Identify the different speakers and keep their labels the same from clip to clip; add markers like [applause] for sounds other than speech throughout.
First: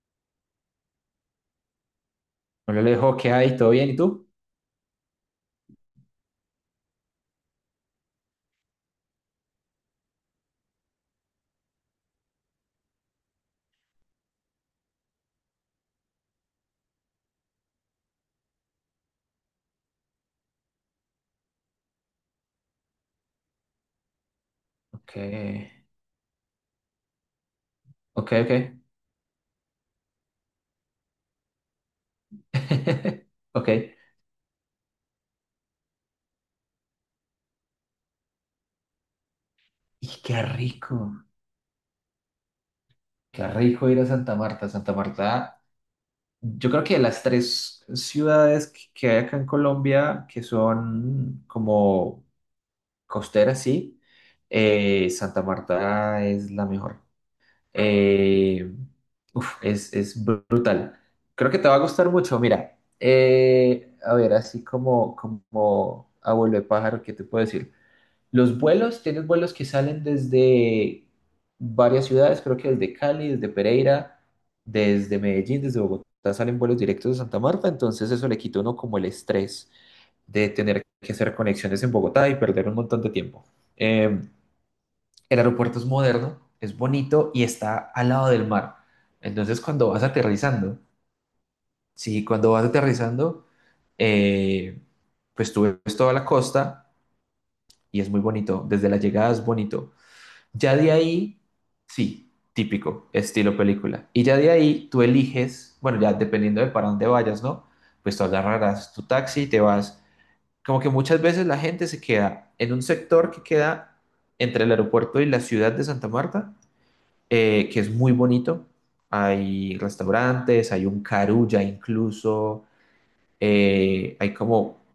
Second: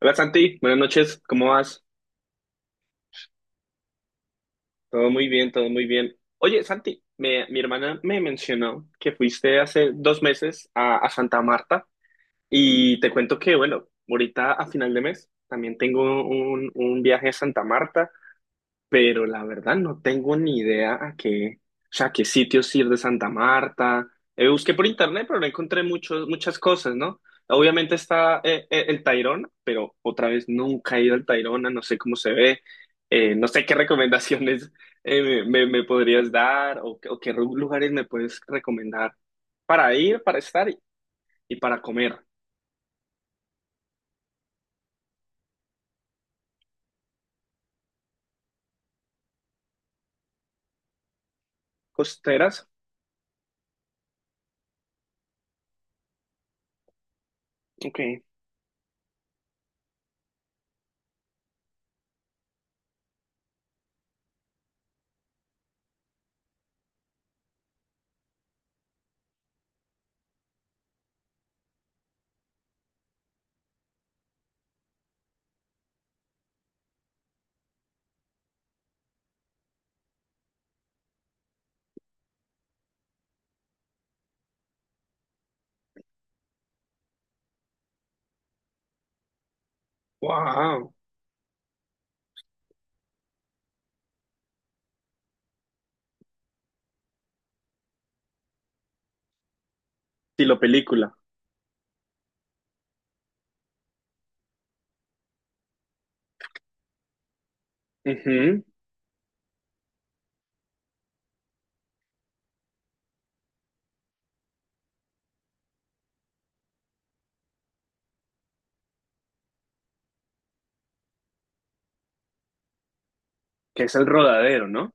Speaker 1: Hola Santi, buenas noches, ¿cómo vas?
Speaker 2: Hola Alejo, ¿qué hay? ¿Todo bien? ¿Y tú?
Speaker 1: Todo muy bien, todo muy bien. Oye Santi, mi hermana me mencionó que fuiste hace dos meses a Santa Marta y te cuento que, bueno, ahorita a final de mes también tengo un viaje a Santa Marta, pero la verdad no tengo ni idea a qué, o sea, a qué sitios ir de Santa Marta. Busqué por
Speaker 2: Ok,
Speaker 1: internet, pero no encontré muchas cosas, ¿no? Obviamente
Speaker 2: ok,
Speaker 1: está
Speaker 2: ok.
Speaker 1: el Tayrona, pero otra vez nunca he ido al Tayrona, no sé cómo se ve,
Speaker 2: [laughs]
Speaker 1: no sé
Speaker 2: Ok.
Speaker 1: qué [laughs] recomendaciones me podrías dar o, lugares me puedes recomendar para
Speaker 2: Y
Speaker 1: ir, para estar y para comer.
Speaker 2: qué rico ir a Santa Marta. Santa Marta, yo creo que de las tres ciudades que hay acá en Colombia, que son como
Speaker 1: Costeras,
Speaker 2: costeras, sí, Santa Marta es la mejor.
Speaker 1: ok.
Speaker 2: Eh, uf, es brutal. Creo que te va a gustar mucho. Mira, a ver, así como, como abuelo de pájaro, ¿qué te puedo decir? Los vuelos, tienes vuelos que salen desde varias ciudades, creo que desde Cali, desde Pereira, desde Medellín, desde Bogotá, salen vuelos directos de Santa Marta, entonces eso le quita a uno como el estrés de tener que hacer conexiones en Bogotá y perder un montón de tiempo. Eh, el aeropuerto es moderno, es bonito y está al lado del mar. Entonces cuando vas aterrizando,
Speaker 1: Wow,
Speaker 2: sí, cuando vas aterrizando, eh, pues tú ves toda la costa y es muy bonito. Desde la llegada es bonito.
Speaker 1: estilo
Speaker 2: Ya de
Speaker 1: película.
Speaker 2: ahí, sí, típico, estilo película. Y ya de ahí tú eliges, bueno, ya dependiendo de para dónde vayas, ¿no? Pues tú
Speaker 1: Ujú.
Speaker 2: agarrarás tu taxi y te vas. Como que muchas veces la gente se queda en un sector que queda entre el aeropuerto y la ciudad de Santa Marta, que es muy bonito. Hay restaurantes, hay un carulla incluso,
Speaker 1: ¿Que es el
Speaker 2: hay
Speaker 1: rodadero,
Speaker 2: como
Speaker 1: ¿no?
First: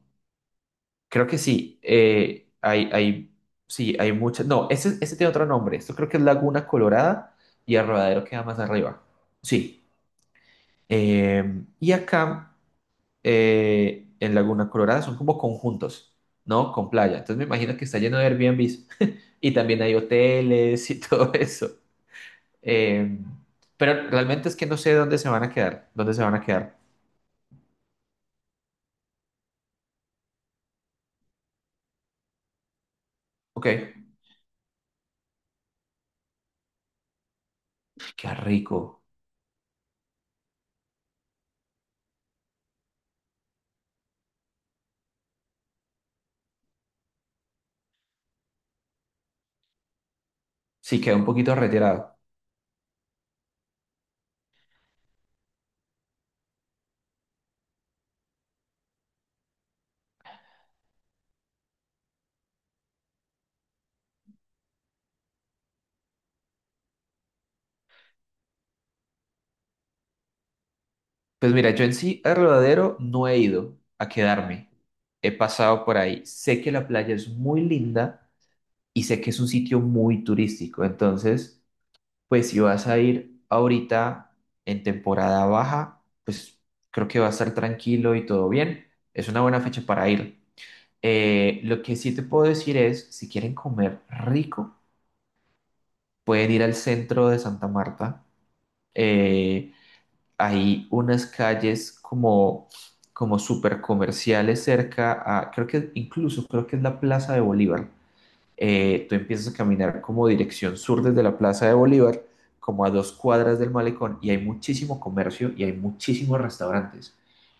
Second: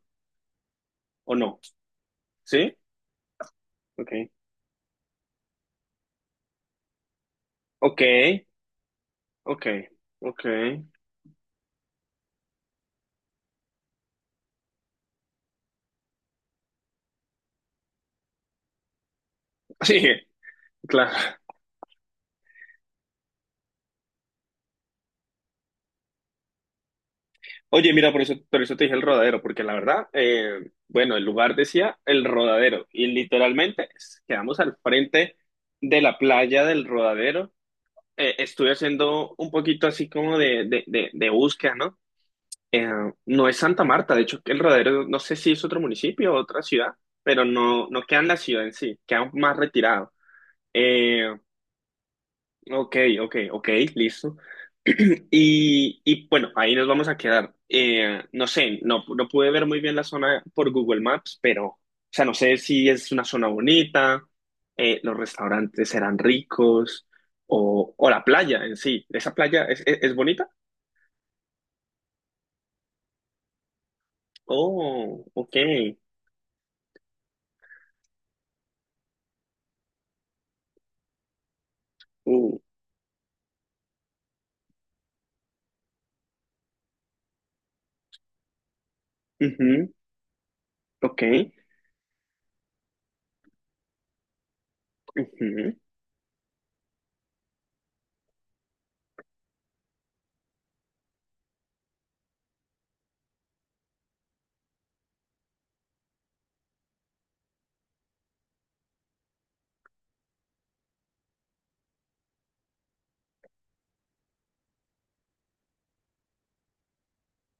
Speaker 2: creo
Speaker 1: ¿O
Speaker 2: que
Speaker 1: no?
Speaker 2: sí.
Speaker 1: ¿Sí?
Speaker 2: Sí,
Speaker 1: Ok.
Speaker 2: hay muchas. No, ese tiene otro nombre. Esto creo que es Laguna Colorada y
Speaker 1: Ok.
Speaker 2: el queda más arriba.
Speaker 1: Ok.
Speaker 2: Sí.
Speaker 1: Ok. [laughs]
Speaker 2: eh, y acá en Laguna Colorada son como conjuntos, ¿no? Con playa. Entonces me imagino que está lleno de Airbnbs y también hay
Speaker 1: Sí,
Speaker 2: hoteles y [laughs]
Speaker 1: claro.
Speaker 2: todo eso. Eh, pero realmente es que no sé dónde se van a quedar. ¿Dónde se van a quedar?
Speaker 1: Oye, mira, por eso te dije el rodadero, porque la verdad, bueno, el lugar decía el rodadero y
Speaker 2: Ok.
Speaker 1: literalmente quedamos al frente de la playa del rodadero.
Speaker 2: Qué
Speaker 1: Estuve
Speaker 2: rico.
Speaker 1: haciendo un poquito así como de búsqueda, ¿no? Eh, no es Santa Marta, de hecho, el rodadero, no sé si es otro municipio o otra ciudad, pero no queda en la ciudad en sí, queda más retirado.
Speaker 2: Sí, queda un
Speaker 1: Eh,
Speaker 2: poquito retirado.
Speaker 1: Ok, ok, ok, listo. [clears throat] Y bueno, ahí nos vamos a quedar. No sé, no pude ver muy bien la zona por Google Maps, pero, o sea, no sé si es una zona bonita, los restaurantes serán ricos, o la playa en sí. ¿Esa playa es bonita?
Speaker 2: Pues mira, yo en sí a Rodadero no he ido a quedarme.
Speaker 1: Oh,
Speaker 2: He
Speaker 1: ok.
Speaker 2: pasado por ahí. Sé que la playa es muy linda y sé que es un sitio muy turístico. Entonces, pues
Speaker 1: Uh,
Speaker 2: si vas a ir ahorita en temporada baja, pues creo que va a estar tranquilo y todo bien. Es una buena fecha
Speaker 1: ujú,
Speaker 2: para ir.
Speaker 1: ok.
Speaker 2: Lo que sí te puedo decir es, si quieren comer rico,
Speaker 1: Ujú.
Speaker 2: pueden ir al centro de Santa Marta. Eh, hay unas calles como, como súper comerciales cerca a, creo que incluso creo que es la Plaza de Bolívar. Tú empiezas a caminar como dirección sur desde la Plaza de Bolívar, como a dos cuadras del malecón, y hay muchísimo comercio y hay muchísimos restaurantes.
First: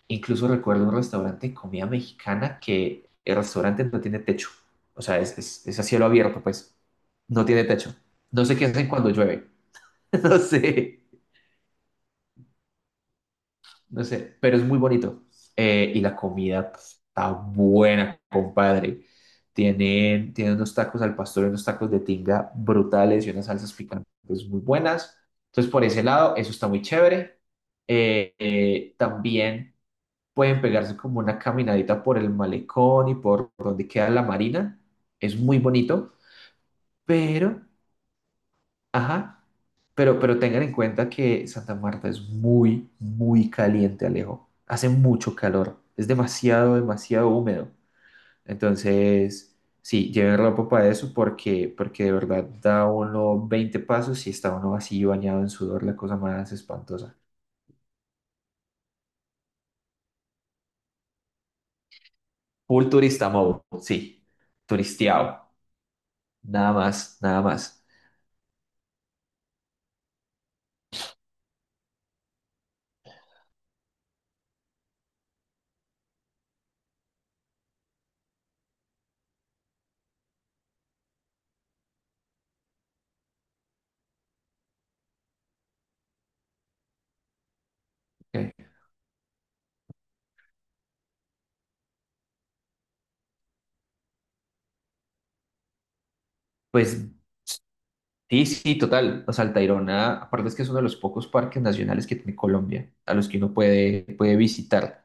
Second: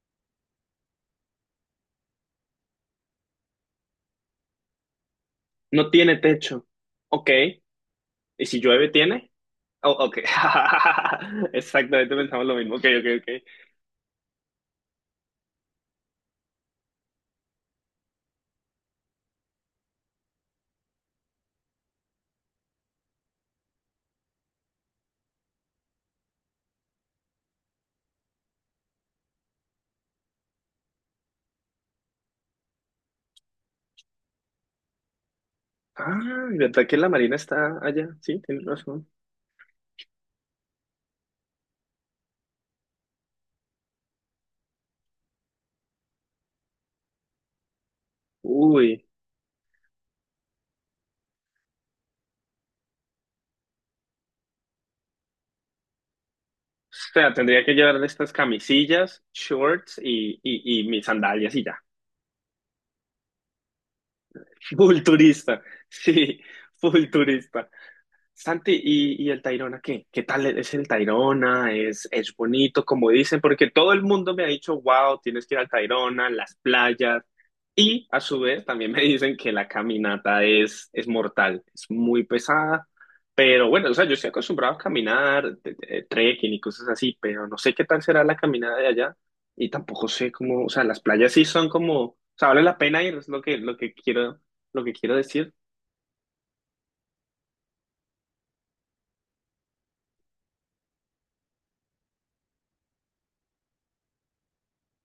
Speaker 2: Incluso recuerdo un restaurante de comida mexicana que el restaurante no tiene techo. O sea, es a
Speaker 1: No
Speaker 2: cielo
Speaker 1: tiene
Speaker 2: abierto,
Speaker 1: techo.
Speaker 2: pues.
Speaker 1: Ok.
Speaker 2: No tiene techo. No
Speaker 1: ¿Y
Speaker 2: sé
Speaker 1: si
Speaker 2: qué hacen
Speaker 1: llueve,
Speaker 2: cuando
Speaker 1: tiene?
Speaker 2: llueve.
Speaker 1: Oh, ok.
Speaker 2: [laughs] No sé.
Speaker 1: [laughs] Exactamente, pensamos lo mismo. Ok, ok, ok.
Speaker 2: No sé, pero es muy bonito. Y la comida pues, está buena, compadre. Tienen unos tacos al pastor, y unos tacos de tinga brutales y unas salsas picantes muy buenas. Entonces, por ese lado, eso está muy chévere. También pueden pegarse como una caminadita por el malecón y por donde queda la marina. Es muy bonito,
Speaker 1: Ah, ¿verdad que la Marina
Speaker 2: pero
Speaker 1: está allá? Sí, tienes razón.
Speaker 2: ajá, pero tengan en cuenta que Santa Marta es muy, muy caliente, Alejo. Hace mucho calor, es demasiado, demasiado húmedo.
Speaker 1: Uy,
Speaker 2: Entonces, sí, lleven ropa para eso porque, porque de verdad da uno 20 pasos y está uno así bañado en sudor, la cosa más
Speaker 1: o
Speaker 2: espantosa.
Speaker 1: sea, tendría que llevar estas camisillas, shorts y mis sandalias y ya.
Speaker 2: Full turista mode, sí,
Speaker 1: [laughs] Full
Speaker 2: turisteado,
Speaker 1: turista, sí,
Speaker 2: nada
Speaker 1: full
Speaker 2: más, nada
Speaker 1: turista.
Speaker 2: más.
Speaker 1: Santi, ¿ y el Tayrona qué? ¿Qué tal es el Tayrona? Es bonito, como dicen? Porque todo el mundo me ha dicho, wow, tienes que ir al Tayrona, las playas. Y a su vez también [laughs] me dicen que la caminata es mortal, es muy pesada. Pero bueno, o sea, yo estoy acostumbrado a caminar, trekking y cosas así, pero no sé qué tal será la
Speaker 2: Ok,
Speaker 1: caminada de allá. Y tampoco sé cómo, o sea, las playas sí son como, o sea, vale la pena ir, es lo que quiero decir.
Speaker 2: pues sí, sí, total. O sea, el Tayrona, aparte es que es uno de los pocos parques nacionales que tiene Colombia, a los que uno puede, puede visitar,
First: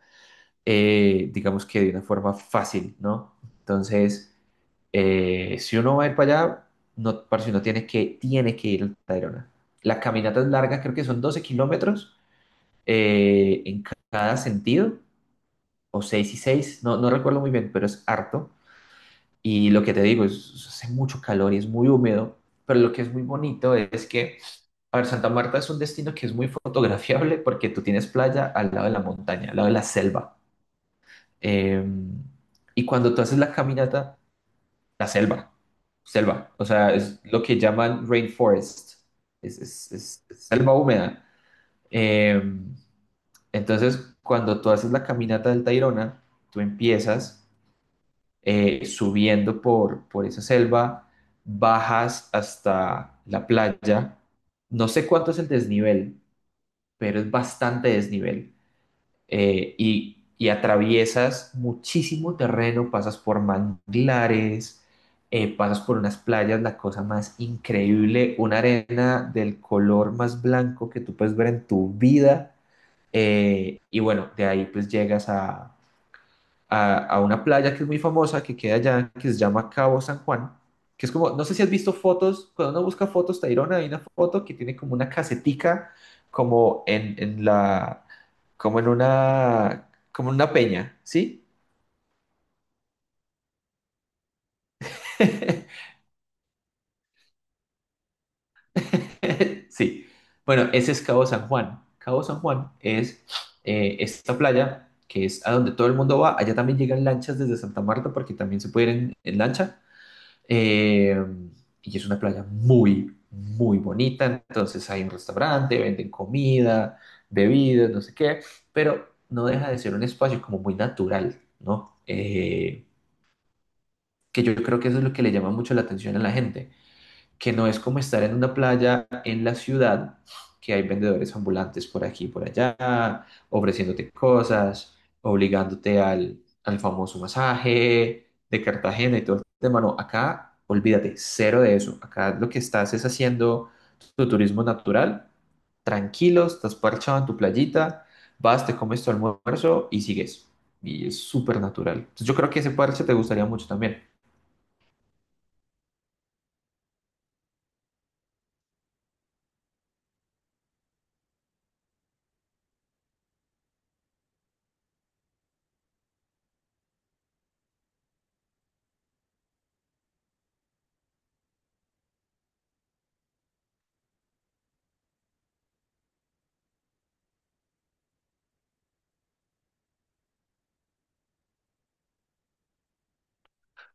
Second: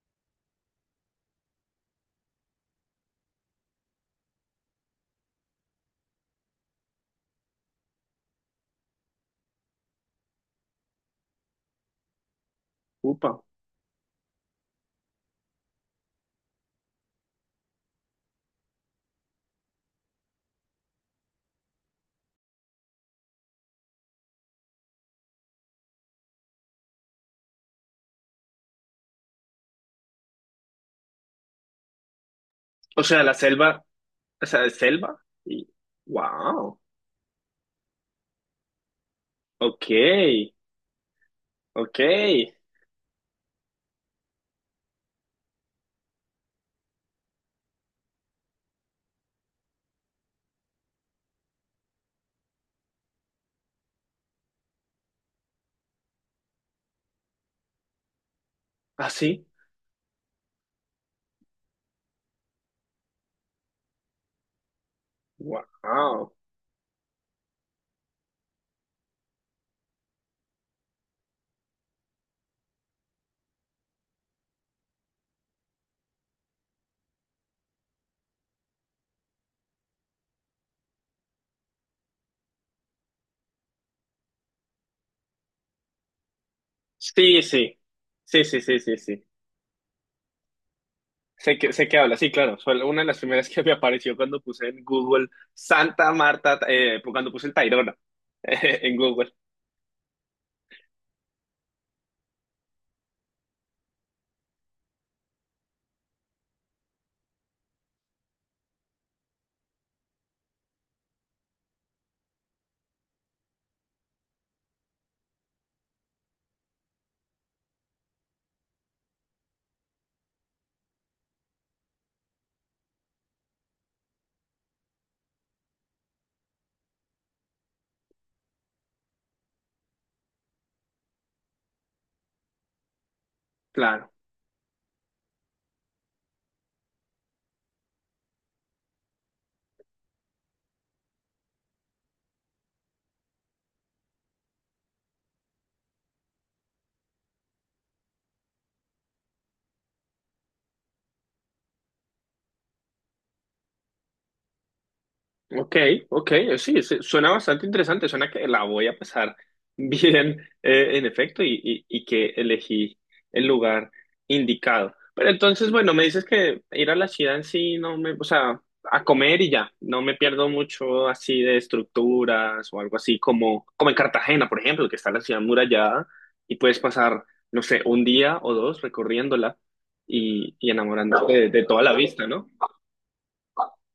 Speaker 2: digamos que de una forma fácil, ¿no? Entonces, si uno va a ir para allá, no, parce, uno tiene que ir al Tayrona. La caminata es larga, creo que son 12 kilómetros
Speaker 1: Upa.
Speaker 2: en cada sentido, o 6 y 6, no, no recuerdo muy bien, pero es harto. Y lo que te digo, es, hace mucho calor y es muy húmedo, pero lo que es muy bonito es que, a ver, Santa Marta es un destino que es muy fotografiable porque tú tienes playa al lado de la montaña, al lado de la selva. Eh, y
Speaker 1: O
Speaker 2: cuando tú
Speaker 1: sea, la
Speaker 2: haces la
Speaker 1: selva.
Speaker 2: caminata,
Speaker 1: O sea, de
Speaker 2: la
Speaker 1: selva.
Speaker 2: selva,
Speaker 1: Y,
Speaker 2: selva, o
Speaker 1: wow.
Speaker 2: sea, es lo que llaman rainforest,
Speaker 1: Ok,
Speaker 2: es selva húmeda.
Speaker 1: ok.
Speaker 2: Eh, entonces, cuando tú haces la caminata del Tayrona, tú empiezas subiendo por esa selva, bajas hasta la playa. No sé cuánto es el desnivel, pero es bastante desnivel.
Speaker 1: Así.
Speaker 2: Y atraviesas muchísimo terreno, pasas por manglares, pasas por unas
Speaker 1: Wow.
Speaker 2: playas, la cosa más increíble, una arena del color más blanco que tú puedes ver en tu vida. Y bueno, de ahí pues llegas a, a una playa que es muy famosa, que queda allá, que se llama Cabo San Juan, que es como, no sé si has visto fotos, cuando uno busca fotos, Tayrona, hay una foto que tiene como una casetica, como
Speaker 1: Sí,
Speaker 2: en
Speaker 1: sí.
Speaker 2: la,
Speaker 1: Sí, sí, sí, sí, sí.
Speaker 2: como en una peña, ¿sí?
Speaker 1: Sé que habla, sí, claro. Fue una de las primeras que me apareció cuando puse en Google
Speaker 2: [laughs]
Speaker 1: Santa Marta, cuando puse el Tayrona [laughs] en Google.
Speaker 2: Sí. Bueno, ese es Cabo San Juan. Cabo San Juan es esta playa que es a donde todo el mundo va. Allá también llegan lanchas desde Santa Marta porque también se puede ir en lancha. Eh, y es una playa muy, muy bonita. Entonces hay un restaurante, venden comida, bebidas, no sé qué, pero no deja de ser un espacio como muy natural, ¿no? Que yo creo que eso es lo que le llama mucho la atención a la gente que no es como estar en una playa en la ciudad, que hay vendedores ambulantes por aquí y por allá, ofreciéndote
Speaker 1: Claro.
Speaker 2: cosas, obligándote al, al famoso masaje de Cartagena y todo el tema. No, acá olvídate, cero de eso. Acá lo que estás es haciendo tu turismo natural, tranquilo, estás parchado en tu playita, vas, te comes tu almuerzo y sigues. Y es súper natural. Entonces, yo creo que ese parche te gustaría mucho también.
Speaker 1: Ok, ok, sí, sí, suena bastante interesante, suena que la voy a pasar [laughs] bien, en efecto, y que elegí el lugar indicado. Pero entonces, bueno, me dices que ir a la ciudad en sí, no me, o sea, a comer y ya, no me pierdo mucho así de estructuras o algo así como, como en Cartagena, por ejemplo, que está la ciudad murallada y puedes pasar, no sé, un día o dos recorriéndola y enamorándote de toda la vista, ¿no?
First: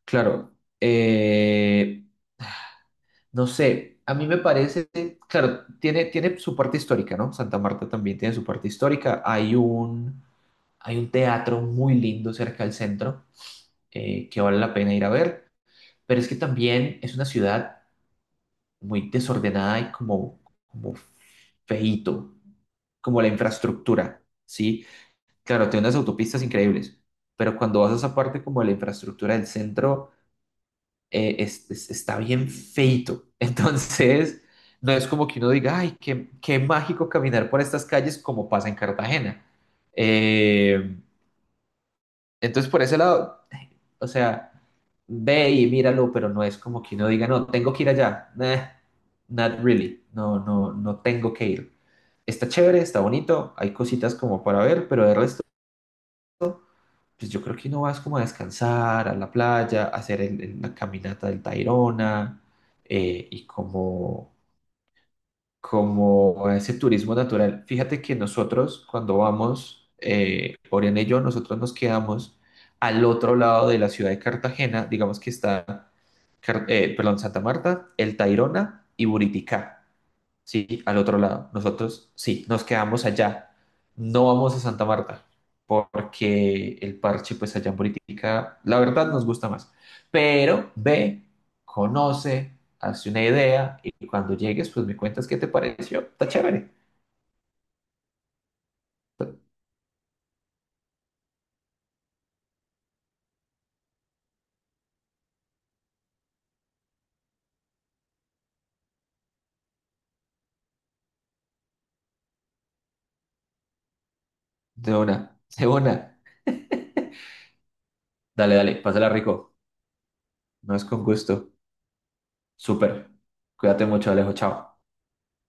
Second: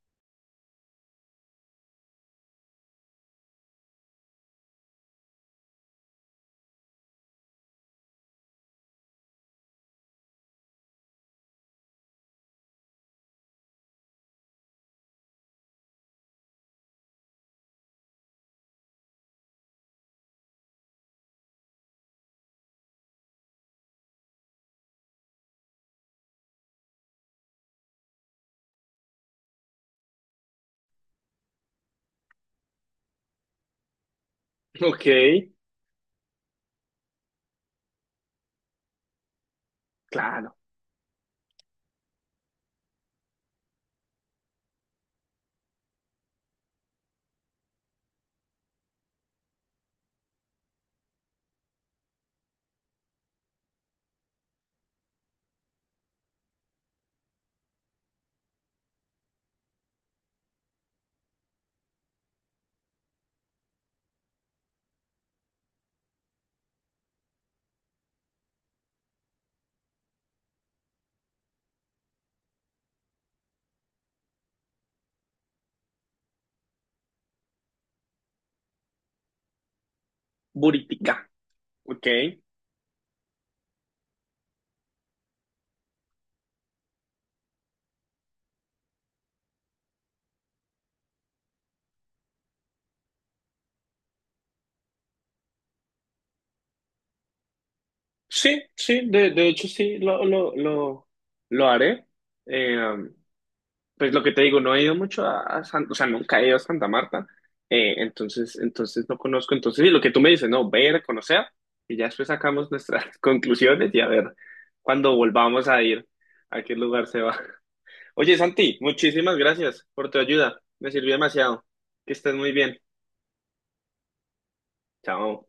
Speaker 2: Claro, eh, no sé, a mí me parece, claro, tiene su parte histórica, ¿no? Santa Marta también tiene su parte histórica. Hay un teatro muy lindo cerca del centro que vale la pena ir a ver, pero es que también es una ciudad muy desordenada y como, como feíto, como la infraestructura, ¿sí? Claro, tiene unas autopistas increíbles, pero cuando vas a esa parte como de la infraestructura del centro está bien feito. [laughs] Entonces, no
Speaker 1: Ok,
Speaker 2: es como que uno diga, ay, qué, qué mágico caminar por estas calles como pasa en Cartagena.
Speaker 1: claro,
Speaker 2: Eh, entonces, por ese lado, o sea, ve y míralo, pero no es como que uno diga, no, tengo que ir allá. Nah, not really. No, no, no tengo que ir. Está chévere, está bonito, hay cositas como para ver, pero de resto pues yo creo que no vas como a descansar, a la playa, a hacer la caminata del Tayrona y como, como ese turismo natural. Fíjate que nosotros cuando vamos, Oriana y yo, nosotros nos quedamos al otro lado de la ciudad de Cartagena, digamos que está, perdón, Santa Marta, el Tayrona y Buriticá. Sí, al otro
Speaker 1: Buritica.
Speaker 2: lado.
Speaker 1: Ok,
Speaker 2: Nosotros, sí, nos quedamos allá. No vamos a Santa Marta, porque el parche, pues allá en política, la verdad nos gusta más. Pero ve, conoce, hace una idea y cuando llegues, pues me cuentas qué te pareció. Está chévere.
Speaker 1: sí, sí, de hecho sí, lo haré. Eh, um, pues lo que te digo, no he ido mucho a, o sea, nunca he ido a Santa Marta, entonces, entonces no conozco, entonces sí, lo que tú me dices, no, ver, conocer, y ya después sacamos nuestras [laughs] conclusiones y a ver
Speaker 2: De
Speaker 1: cuando
Speaker 2: una,
Speaker 1: volvamos
Speaker 2: de
Speaker 1: a ir,
Speaker 2: una.
Speaker 1: a qué lugar se va. [laughs] Oye,
Speaker 2: Dale, dale,
Speaker 1: Santi,
Speaker 2: pásala
Speaker 1: muchísimas
Speaker 2: rico.
Speaker 1: gracias por tu ayuda,
Speaker 2: No es
Speaker 1: me
Speaker 2: con
Speaker 1: sirvió
Speaker 2: gusto.
Speaker 1: demasiado, que estés muy bien,
Speaker 2: Súper. Cuídate mucho, Alejo. Chao.
Speaker 1: chao.